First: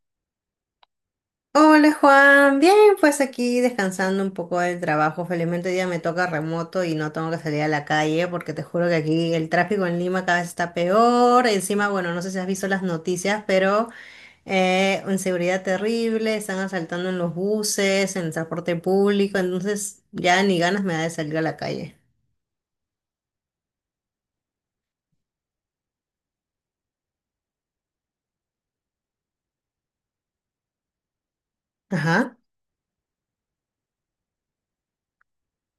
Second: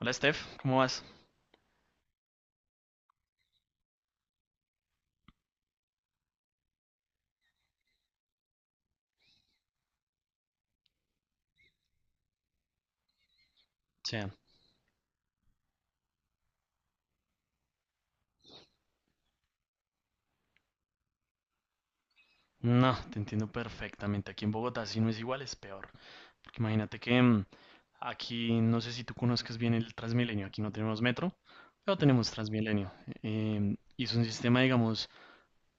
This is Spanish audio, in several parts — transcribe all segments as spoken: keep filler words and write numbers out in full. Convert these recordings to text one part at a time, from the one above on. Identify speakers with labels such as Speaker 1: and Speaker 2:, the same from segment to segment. Speaker 1: Hola Steph, ¿cómo vas? O
Speaker 2: Hola Juan, bien, pues aquí descansando un poco del trabajo. Felizmente hoy día me toca remoto y no tengo que salir a la calle porque te juro que aquí el tráfico en Lima cada vez está peor. Encima, bueno, no sé si has visto las noticias, pero
Speaker 1: sea,
Speaker 2: eh, inseguridad terrible, están asaltando en los buses, en el transporte público, entonces ya ni ganas me da de salir a la calle.
Speaker 1: no, te entiendo perfectamente. Aquí en Bogotá si no es igual, es peor. Porque imagínate que mm, aquí, no sé si tú conozcas bien el Transmilenio, aquí no tenemos metro, pero tenemos
Speaker 2: Ajá.
Speaker 1: Transmilenio. Em, y es un sistema, digamos,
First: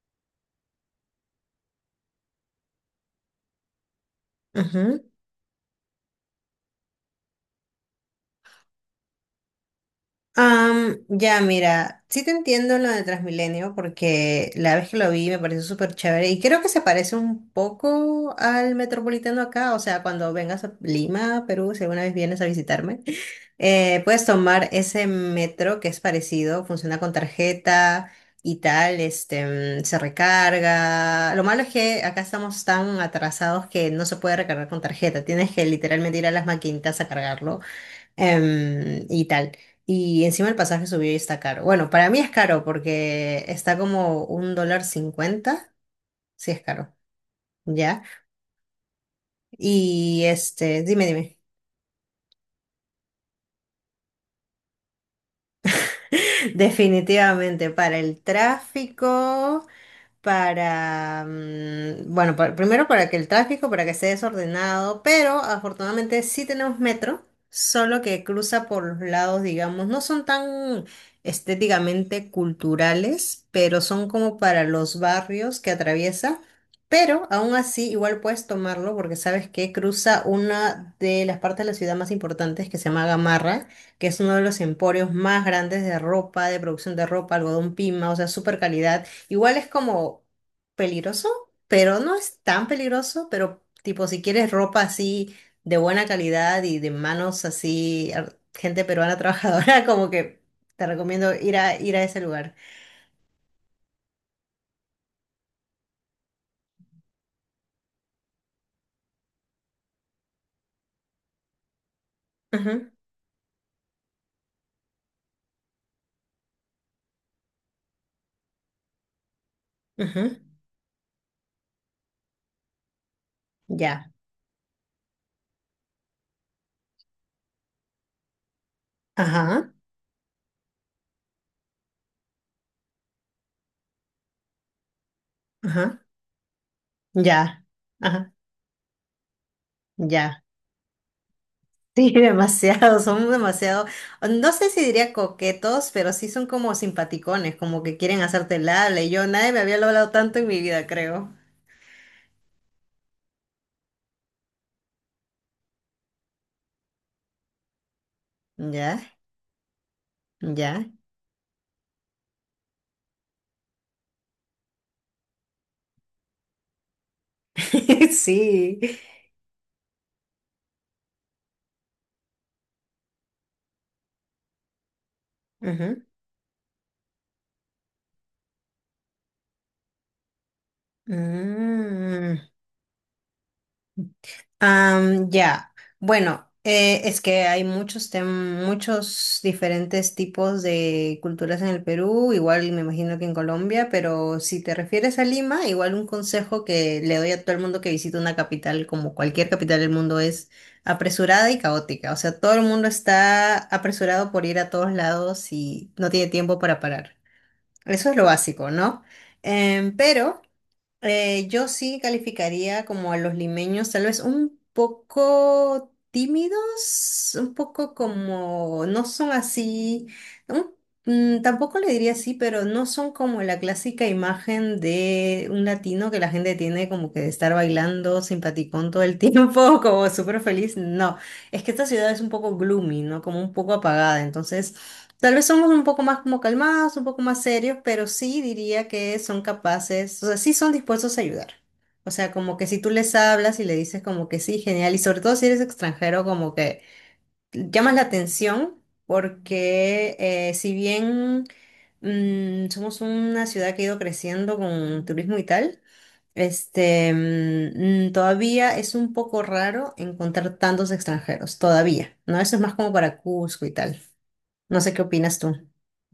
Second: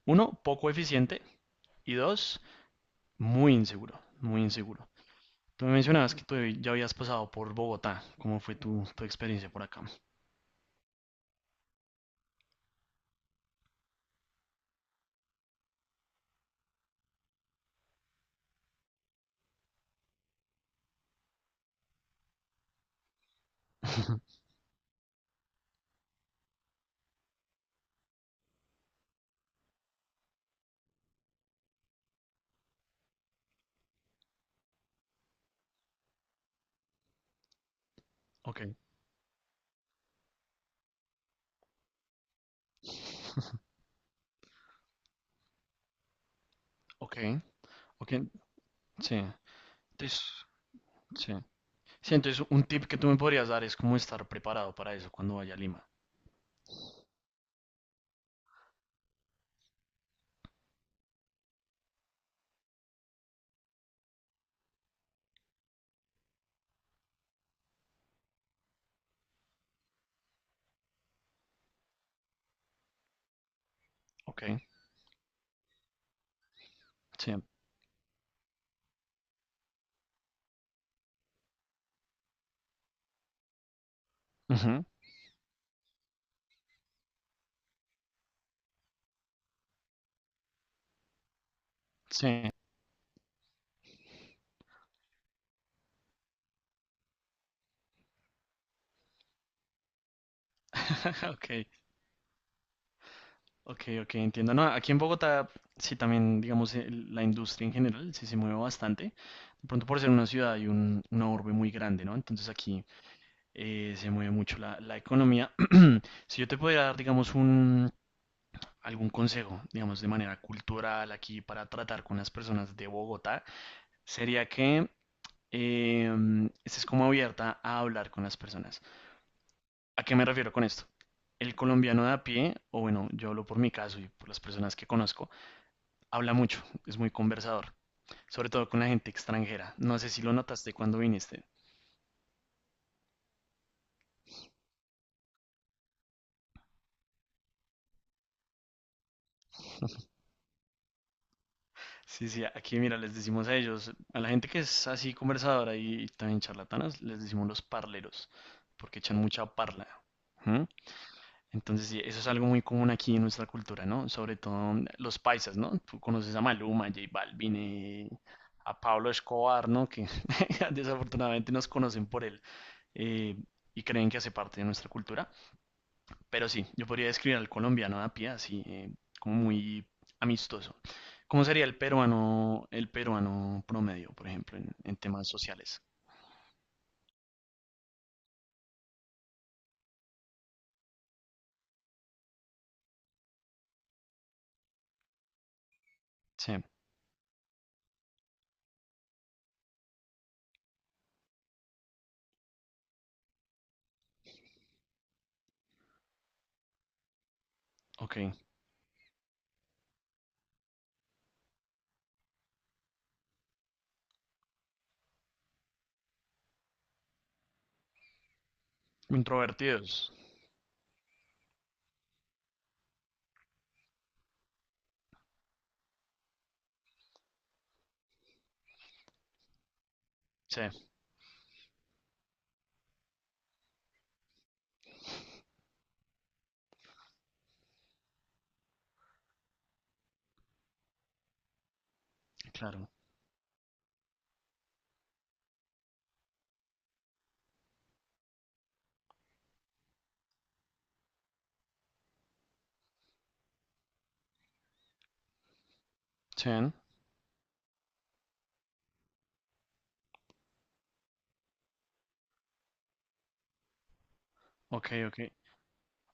Speaker 1: uno, poco eficiente y dos, muy inseguro, muy inseguro. Tú me mencionabas que tú ya habías pasado por Bogotá. ¿Cómo fue tu, tu experiencia por acá?
Speaker 2: Am, ya, mira, sí te entiendo lo de Transmilenio porque la vez que lo vi me pareció súper chévere y creo que se parece un poco al Metropolitano acá, o sea, cuando vengas a Lima, Perú, si alguna vez vienes a visitarme, eh, puedes tomar ese metro que es parecido, funciona con tarjeta y tal, este, mm, se recarga. Lo malo es que acá estamos tan atrasados que no se puede recargar con tarjeta, tienes que literalmente ir a las maquinitas a cargarlo.
Speaker 1: Ok,
Speaker 2: Em, y tal. Y encima el pasaje subió y está caro. Bueno, para mí es caro porque está como un dólar cincuenta. Sí, es caro.
Speaker 1: ok,
Speaker 2: Ya.
Speaker 1: ok, sí. Entonces,
Speaker 2: Y este, dime,
Speaker 1: sí.
Speaker 2: dime.
Speaker 1: Sí, entonces un tip que tú me podrías dar es cómo estar preparado para eso cuando vaya a Lima.
Speaker 2: Definitivamente, para el tráfico. Para, mm, bueno, pa- Primero para que el tráfico, para que esté desordenado, pero afortunadamente sí tenemos metro, solo que cruza por los lados, digamos, no son tan estéticamente culturales, pero son como
Speaker 1: Ok,
Speaker 2: para los barrios que atraviesa. Pero
Speaker 1: sí.
Speaker 2: aún así, igual puedes tomarlo porque sabes que cruza una de las partes de la ciudad más importantes que se llama Gamarra, que es uno de los
Speaker 1: Ujú.
Speaker 2: emporios más grandes de ropa, de producción de ropa, algodón pima, o sea, super calidad. Igual es como peligroso, pero no es
Speaker 1: Sí,
Speaker 2: tan peligroso, pero tipo si quieres ropa así de buena calidad y de manos así, ar- gente peruana trabajadora, como que te recomiendo ir
Speaker 1: ok,
Speaker 2: a, ir a ese lugar.
Speaker 1: ok, ok, entiendo. No, aquí en Bogotá, sí, también, digamos, el- la industria en general sí se mueve bastante. De pronto por ser una ciudad y un, una urbe muy grande, ¿no? Entonces aquí
Speaker 2: Ujú,
Speaker 1: eh, se mueve mucho la, la economía. Si yo te pudiera dar, digamos, un, algún consejo, digamos, de
Speaker 2: ujú.
Speaker 1: manera cultural aquí para tratar con las personas de Bogotá,
Speaker 2: Ya.
Speaker 1: sería que em, es como abierta a hablar con las personas.
Speaker 2: Ajá,
Speaker 1: ¿A qué me refiero con esto? El colombiano de a pie, o bueno, yo hablo por mi caso y por las personas que conozco,
Speaker 2: ajá,
Speaker 1: habla mucho, es muy
Speaker 2: ya,
Speaker 1: conversador,
Speaker 2: ajá,
Speaker 1: sobre todo con la gente extranjera. No sé si lo
Speaker 2: ya.
Speaker 1: notaste cuando viniste.
Speaker 2: Sí, demasiado, son demasiado, no sé si diría coquetos, pero sí son como simpaticones, como que quieren hacerte el habla, y yo nadie me había hablado tanto en mi vida, creo.
Speaker 1: Sí, sí, aquí mira, les decimos a ellos, a la gente que es así conversadora y también charlatanas, les decimos los parleros,
Speaker 2: Ya,
Speaker 1: porque echan mucha parla. ¿Mm?
Speaker 2: ya.
Speaker 1: Entonces, sí, eso es algo muy común aquí en nuestra cultura, ¿no? Sobre todo mm, los paisas, ¿no? Tú conoces a Maluma, a J Balvin, eh, a
Speaker 2: Sí.
Speaker 1: Pablo Escobar, ¿no? Que desafortunadamente nos conocen por él eh, y creen que hace parte de nuestra cultura.
Speaker 2: Ujú.
Speaker 1: Pero sí, yo podría describir al colombiano a pie así, eh, como muy amistoso. ¿Cómo sería el
Speaker 2: Mm.
Speaker 1: peruano, el peruano promedio, por ejemplo, en, en temas
Speaker 2: Am, ya.
Speaker 1: sociales?
Speaker 2: Bueno, eh, es que hay muchos tem- muchos diferentes tipos de culturas en el Perú, igual me imagino que en Colombia, pero si te refieres a Lima, igual un
Speaker 1: Sí,
Speaker 2: consejo que le doy a todo el mundo que visita una capital, como cualquier capital del mundo, es apresurada y caótica. O sea, todo el mundo está apresurado por ir a todos lados y no tiene tiempo para parar. Eso es
Speaker 1: ok.
Speaker 2: lo básico, ¿no? Em, pero Eh, yo sí calificaría como a los limeños, tal vez un poco tímidos, un poco como, no son así,
Speaker 1: Introvertidos.
Speaker 2: un- mm, tampoco le diría así, pero no son como la clásica imagen de un latino que la gente tiene como que de estar bailando simpaticón todo el tiempo, como súper
Speaker 1: Sí,
Speaker 2: feliz. No, es que esta ciudad es un poco gloomy, ¿no? Como un poco apagada, entonces... Tal vez somos un poco más como calmados, un poco más serios, pero sí diría que son capaces, o sea, sí son dispuestos a ayudar. O sea, como que si tú
Speaker 1: claro.
Speaker 2: les hablas y le dices como que sí, genial, y sobre todo si eres extranjero, como que llamas la atención porque eh, si bien mm, somos una ciudad que ha ido creciendo con turismo y tal,
Speaker 1: Sí,
Speaker 2: este, mm, mm, todavía es un poco raro encontrar tantos extranjeros, todavía, ¿no? Eso es más como para Cusco y tal. No
Speaker 1: ok,
Speaker 2: sé qué
Speaker 1: ok.
Speaker 2: opinas tú.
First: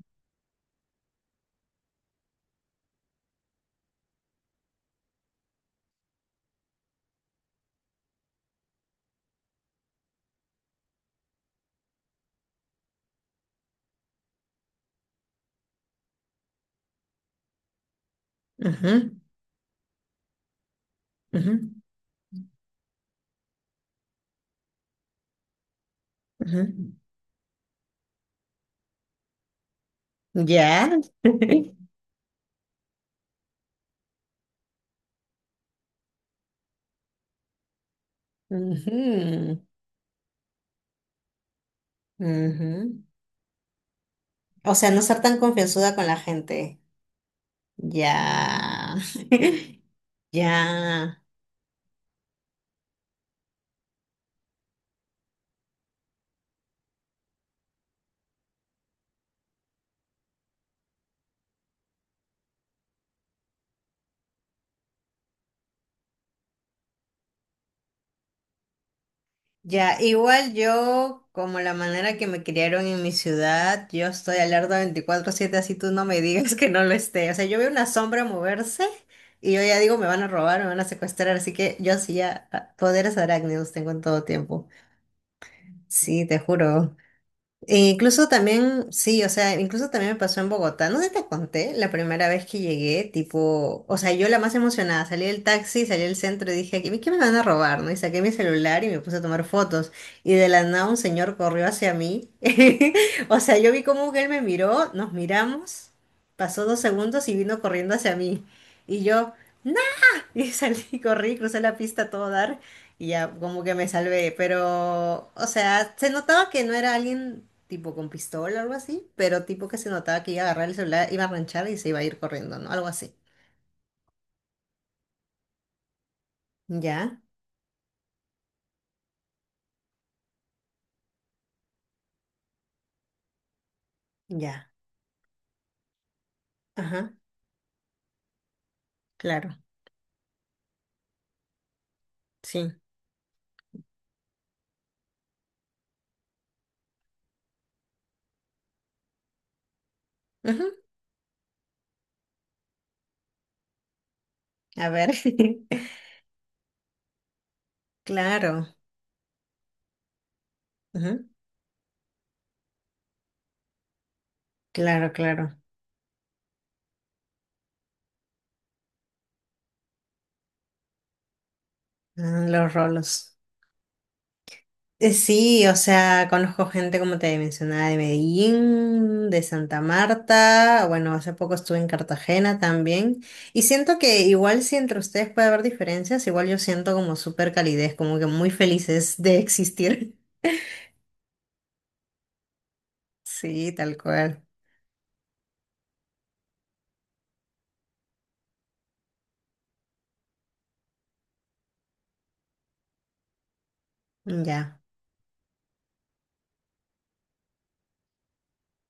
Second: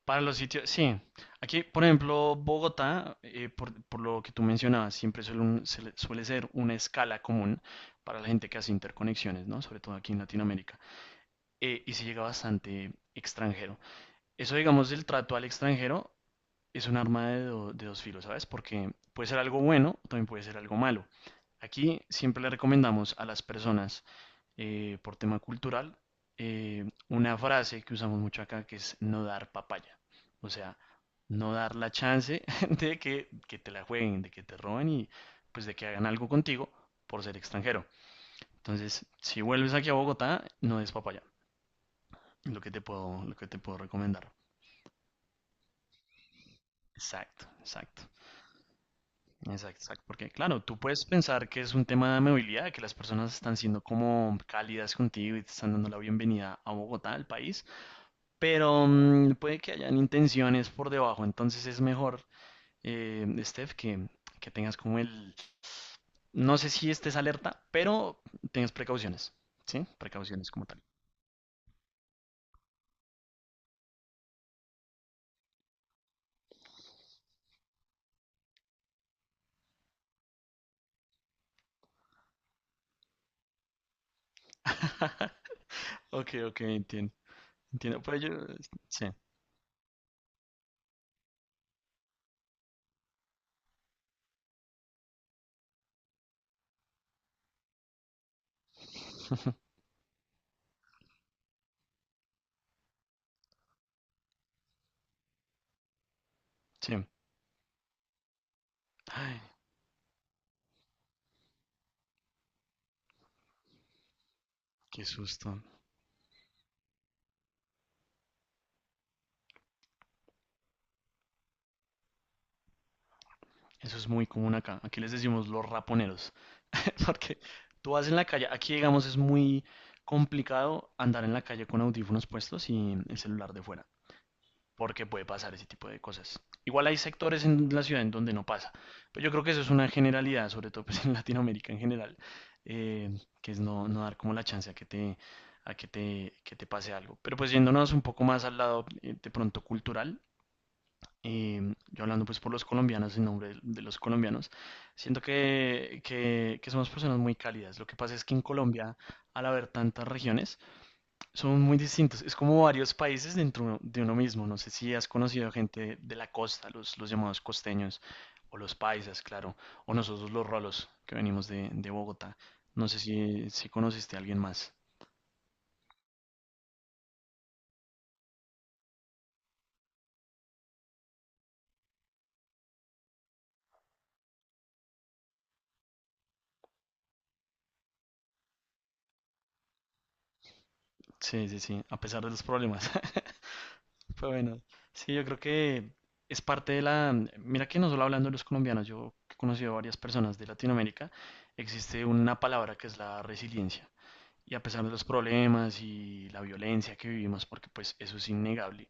Speaker 1: Para los sitios, sí. Aquí, por ejemplo, Bogotá, eh, por, por lo que tú mencionabas, siempre suele, un- se le- suele ser una escala común para la gente que hace interconexiones, ¿no? Sobre todo aquí en Latinoamérica. Eh, y se llega bastante extranjero. Eso, digamos, del trato al extranjero es un arma de, do- de dos filos, ¿sabes?
Speaker 2: Ajá,
Speaker 1: Porque puede ser algo bueno, también puede ser algo malo.
Speaker 2: ajá,
Speaker 1: Aquí siempre le recomendamos a las personas eh, por tema cultural,
Speaker 2: ajá.
Speaker 1: eh, una frase que usamos mucho acá que es no dar papaya. O sea,
Speaker 2: Ya.
Speaker 1: no dar
Speaker 2: Ujú,
Speaker 1: la chance de que, que te la jueguen, de que te roben y pues de que hagan algo contigo por ser extranjero. Entonces, si vuelves aquí a Bogotá, no es papaya. Lo que te
Speaker 2: ujú.
Speaker 1: puedo, lo que te puedo recomendar.
Speaker 2: O sea, no ser tan confianzuda con la gente.
Speaker 1: Exacto, exacto.
Speaker 2: Ya.
Speaker 1: Exacto, exacto. Porque, claro, tú puedes
Speaker 2: Ya.
Speaker 1: pensar que es un tema de amabilidad, que las personas están siendo como cálidas contigo y te están dando la bienvenida a Bogotá, al país. Pero mm, puede que hayan intenciones por debajo, entonces es mejor, eh, Steph, que, que tengas como el... No sé si estés alerta, pero tengas precauciones, ¿sí?
Speaker 2: Ya.
Speaker 1: Precauciones
Speaker 2: Igual
Speaker 1: como tal.
Speaker 2: yo, como la manera que me criaron en mi ciudad, yo estoy alerta veinticuatro siete así tú no me digas que no lo esté. O sea, yo veo una sombra moverse y yo ya digo, me van a robar, me van a secuestrar, así que yo sí ya ah, poderes arácnidos tengo en todo tiempo. Sí,
Speaker 1: Ok,
Speaker 2: te
Speaker 1: ok,
Speaker 2: juro.
Speaker 1: entiendo.
Speaker 2: E
Speaker 1: Entiendo, pero
Speaker 2: incluso
Speaker 1: yo...
Speaker 2: también,
Speaker 1: Sí,
Speaker 2: sí, o sea, incluso también me pasó en Bogotá. No sé, si te conté la primera vez que llegué, tipo, o sea, yo la más emocionada, salí del taxi, salí del centro y dije, ¿qué, qué me van a robar? ¿No? Y saqué mi celular y me puse a tomar fotos. Y de la nada un señor corrió hacia mí. O sea, yo vi cómo él me miró, nos miramos, pasó dos
Speaker 1: sí.
Speaker 2: segundos y vino corriendo hacia mí. Y yo,
Speaker 1: Ay,
Speaker 2: no, y salí, corrí, crucé la pista a todo dar y ya como que me salvé.
Speaker 1: qué
Speaker 2: Pero, o
Speaker 1: susto.
Speaker 2: sea, se notaba que no era alguien tipo con pistola o algo así, pero tipo que se notaba que iba a agarrar el celular, iba a ranchar y se iba a ir corriendo, ¿no? Algo así.
Speaker 1: Eso es muy común acá. Aquí les decimos los raponeros.
Speaker 2: Ya,
Speaker 1: Porque tú vas en la calle, aquí digamos es muy complicado andar en la calle con audífonos puestos y el celular de fuera.
Speaker 2: ya.
Speaker 1: Porque puede pasar ese tipo de cosas. Igual hay
Speaker 2: Ajá,
Speaker 1: sectores en la ciudad en donde no pasa, pero yo creo que
Speaker 2: claro,
Speaker 1: eso es una generalidad, sobre todo pues, en Latinoamérica en general,
Speaker 2: sí.
Speaker 1: eh, que es no, no dar como la chance a que te, a que te, que te pase algo. Pero pues yéndonos un poco más al lado eh, de pronto cultural,
Speaker 2: Ujú.
Speaker 1: eh, yo hablando pues por los colombianos, en nombre de, de los colombianos,
Speaker 2: A ver.
Speaker 1: siento que, que, que somos personas muy cálidas. Lo que pasa es que en
Speaker 2: Claro.
Speaker 1: Colombia, al haber tantas regiones,
Speaker 2: Ujú.
Speaker 1: son muy distintos. Es como varios países dentro de uno mismo. No sé si has
Speaker 2: Claro,
Speaker 1: conocido
Speaker 2: claro.
Speaker 1: gente de la costa, los, los llamados costeños, o los paisas, claro, o nosotros los rolos que venimos de, de Bogotá.
Speaker 2: Ah, los
Speaker 1: No sé
Speaker 2: rolos.
Speaker 1: si, si conociste a alguien más.
Speaker 2: Eh, Sí, o sea, conozco gente, como te mencionaba, de Medellín, de Santa Marta, bueno, hace poco estuve en Cartagena también, y siento que igual si entre ustedes puede haber diferencias, igual yo siento como súper calidez, como que muy felices de existir.
Speaker 1: Sí, sí, sí, a pesar de los problemas.
Speaker 2: Sí, tal
Speaker 1: Pero
Speaker 2: cual.
Speaker 1: bueno, sí, yo creo que es parte de la... Mira que no solo hablando de los colombianos, yo he conocido a varias personas de Latinoamérica, existe una palabra que es la resiliencia. Y a
Speaker 2: Ya,
Speaker 1: pesar de los problemas y la violencia que vivimos, porque pues eso es innegable,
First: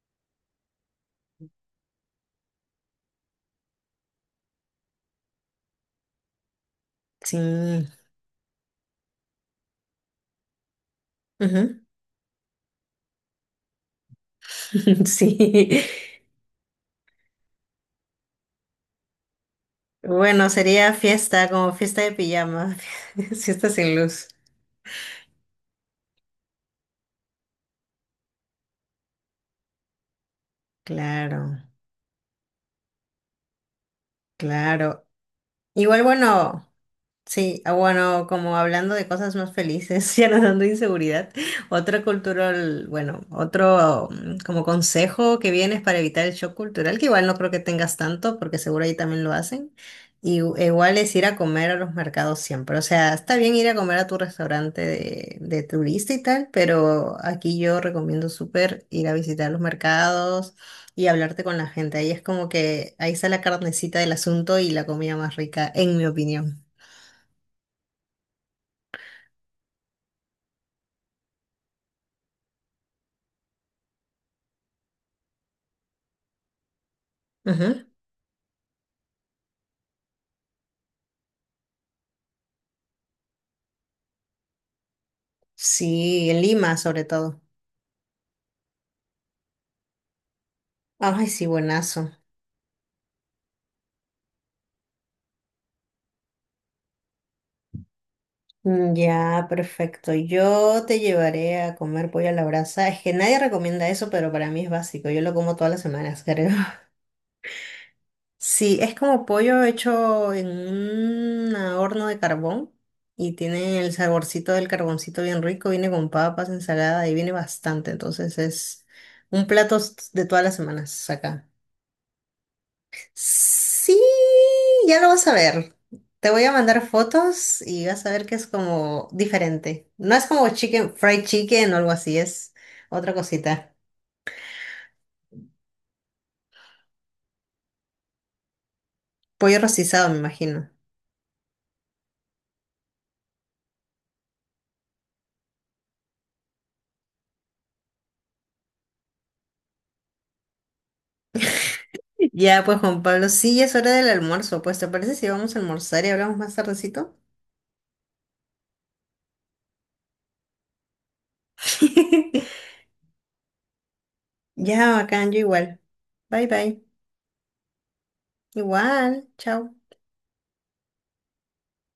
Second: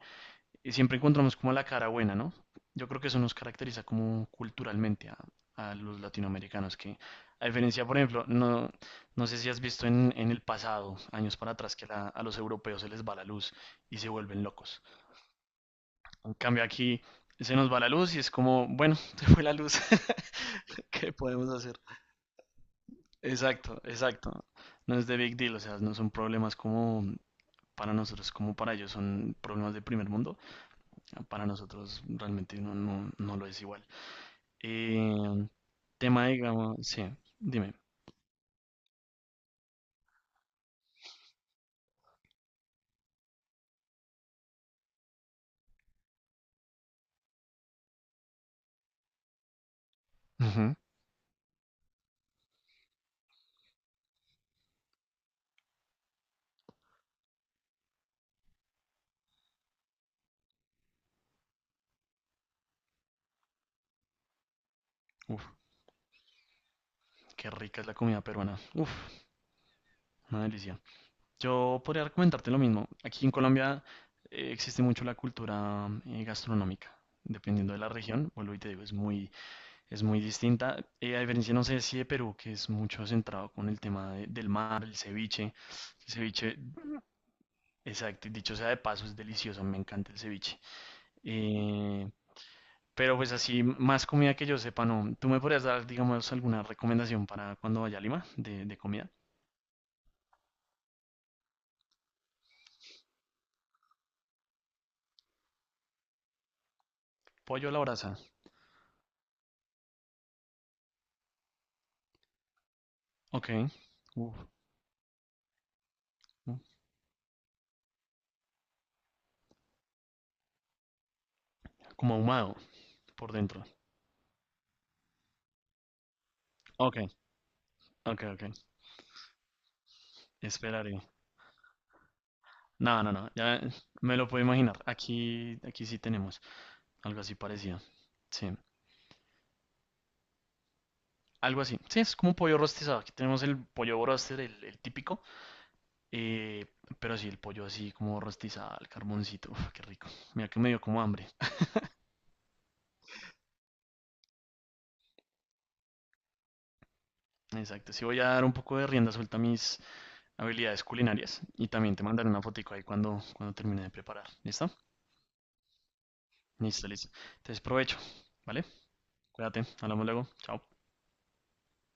Speaker 1: eh, siempre encontramos como la cara buena, ¿no? Yo creo que eso nos caracteriza como culturalmente a, a los latinoamericanos, que
Speaker 2: sí.
Speaker 1: a diferencia, por ejemplo, no, no sé si has visto en, en el pasado, años para atrás,
Speaker 2: Ujú.
Speaker 1: que la- a los europeos se les va la luz y se vuelven locos.
Speaker 2: Sí.
Speaker 1: En cambio aquí se nos va la luz y es como, bueno, se fue la luz,
Speaker 2: Bueno, sería
Speaker 1: ¿qué
Speaker 2: fiesta,
Speaker 1: podemos
Speaker 2: como
Speaker 1: hacer?
Speaker 2: fiesta de pijama, fiesta
Speaker 1: Exacto,
Speaker 2: sin luz.
Speaker 1: exacto. No es de big deal, o sea, no son problemas como para nosotros como para ellos son problemas de primer mundo, para
Speaker 2: Claro,
Speaker 1: nosotros realmente no, no, no lo es igual.
Speaker 2: claro.
Speaker 1: Eh,
Speaker 2: Igual,
Speaker 1: Tema,
Speaker 2: bueno.
Speaker 1: digamos, sí,
Speaker 2: Sí,
Speaker 1: dime.
Speaker 2: ah, bueno, como hablando de cosas más felices, ya no dando inseguridad, otro cultural, bueno, otro mm, como consejo que vienes para evitar el shock cultural, que igual no creo que tengas tanto, porque seguro ahí también lo hacen, y u- e
Speaker 1: Ujú.
Speaker 2: igual es ir a comer a los mercados siempre, o sea, está bien ir a comer a tu restaurante de, de turista y tal, pero aquí yo recomiendo súper ir a visitar los mercados y hablarte con la gente, ahí es como que ahí está la carnecita del asunto y la comida más
Speaker 1: Uf,
Speaker 2: rica, en mi opinión.
Speaker 1: qué rica es la comida peruana. Uf, una delicia. Yo podría recomendarte lo mismo. Aquí en Colombia eh, existe mucho la cultura eh, gastronómica. Dependiendo de
Speaker 2: Ajá.
Speaker 1: la región, vuelvo y te digo, es muy, es muy distinta. Eh, a diferencia, no sé si de Perú, que es mucho centrado con el tema de- del mar, el ceviche. El
Speaker 2: Sí, en
Speaker 1: ceviche
Speaker 2: Lima sobre todo.
Speaker 1: exacto, y dicho sea de paso, es delicioso, me encanta el ceviche.
Speaker 2: Ay, sí,
Speaker 1: Eh,
Speaker 2: buenazo.
Speaker 1: pero pues así, más comida que yo sepa, no. ¿Tú me podrías dar, digamos, alguna recomendación para cuando vaya a Lima de, de
Speaker 2: Mm,
Speaker 1: comida?
Speaker 2: Ya, perfecto. Yo te llevaré a comer pollo a la brasa. Es que nadie recomienda eso, pero para mí es básico. Yo lo como todas las semanas, creo.
Speaker 1: Pollo a la brasa.
Speaker 2: Sí, es como pollo hecho en un horno de carbón y
Speaker 1: Ok.
Speaker 2: tiene el
Speaker 1: Uf,
Speaker 2: saborcito del carboncito bien rico. Viene con papas,
Speaker 1: uf,
Speaker 2: ensalada y viene bastante. Entonces es un plato s- de todas las semanas acá.
Speaker 1: como ahumado por dentro.
Speaker 2: Sí, ya lo vas a ver. Te voy a mandar
Speaker 1: Ok,
Speaker 2: fotos y vas a
Speaker 1: ok,
Speaker 2: ver que es
Speaker 1: ok.
Speaker 2: como diferente. No es como chicken,
Speaker 1: Esperaré.
Speaker 2: fried chicken o algo así, es
Speaker 1: No, no,
Speaker 2: otra
Speaker 1: no. Ya
Speaker 2: cosita.
Speaker 1: me lo puedo imaginar. Aquí, aquí sí tenemos algo así parecido. Sí.
Speaker 2: Pollo rostizado, me imagino.
Speaker 1: Algo así. Sí, es como pollo rostizado. Aquí tenemos el pollo broster, el, el típico. Eh, pero sí, el pollo así como rostizado al carboncito. Uf, qué rico. Mira que me dio como hambre.
Speaker 2: Ya, pues Juan Pablo, sí, ya es hora del almuerzo. Pues, ¿te parece si vamos a almorzar y hablamos más tardecito?
Speaker 1: Exacto. Sí voy a dar un poco de rienda suelta a mis habilidades culinarias. Y también te mandaré una fotico ahí cuando, cuando termine de preparar. ¿Listo?
Speaker 2: Ya, bacán, yo igual. Bye, bye.
Speaker 1: Listo, listo. Entonces provecho. ¿Vale?
Speaker 2: Igual,
Speaker 1: Cuídate.
Speaker 2: chao.
Speaker 1: Hablamos luego. Chao.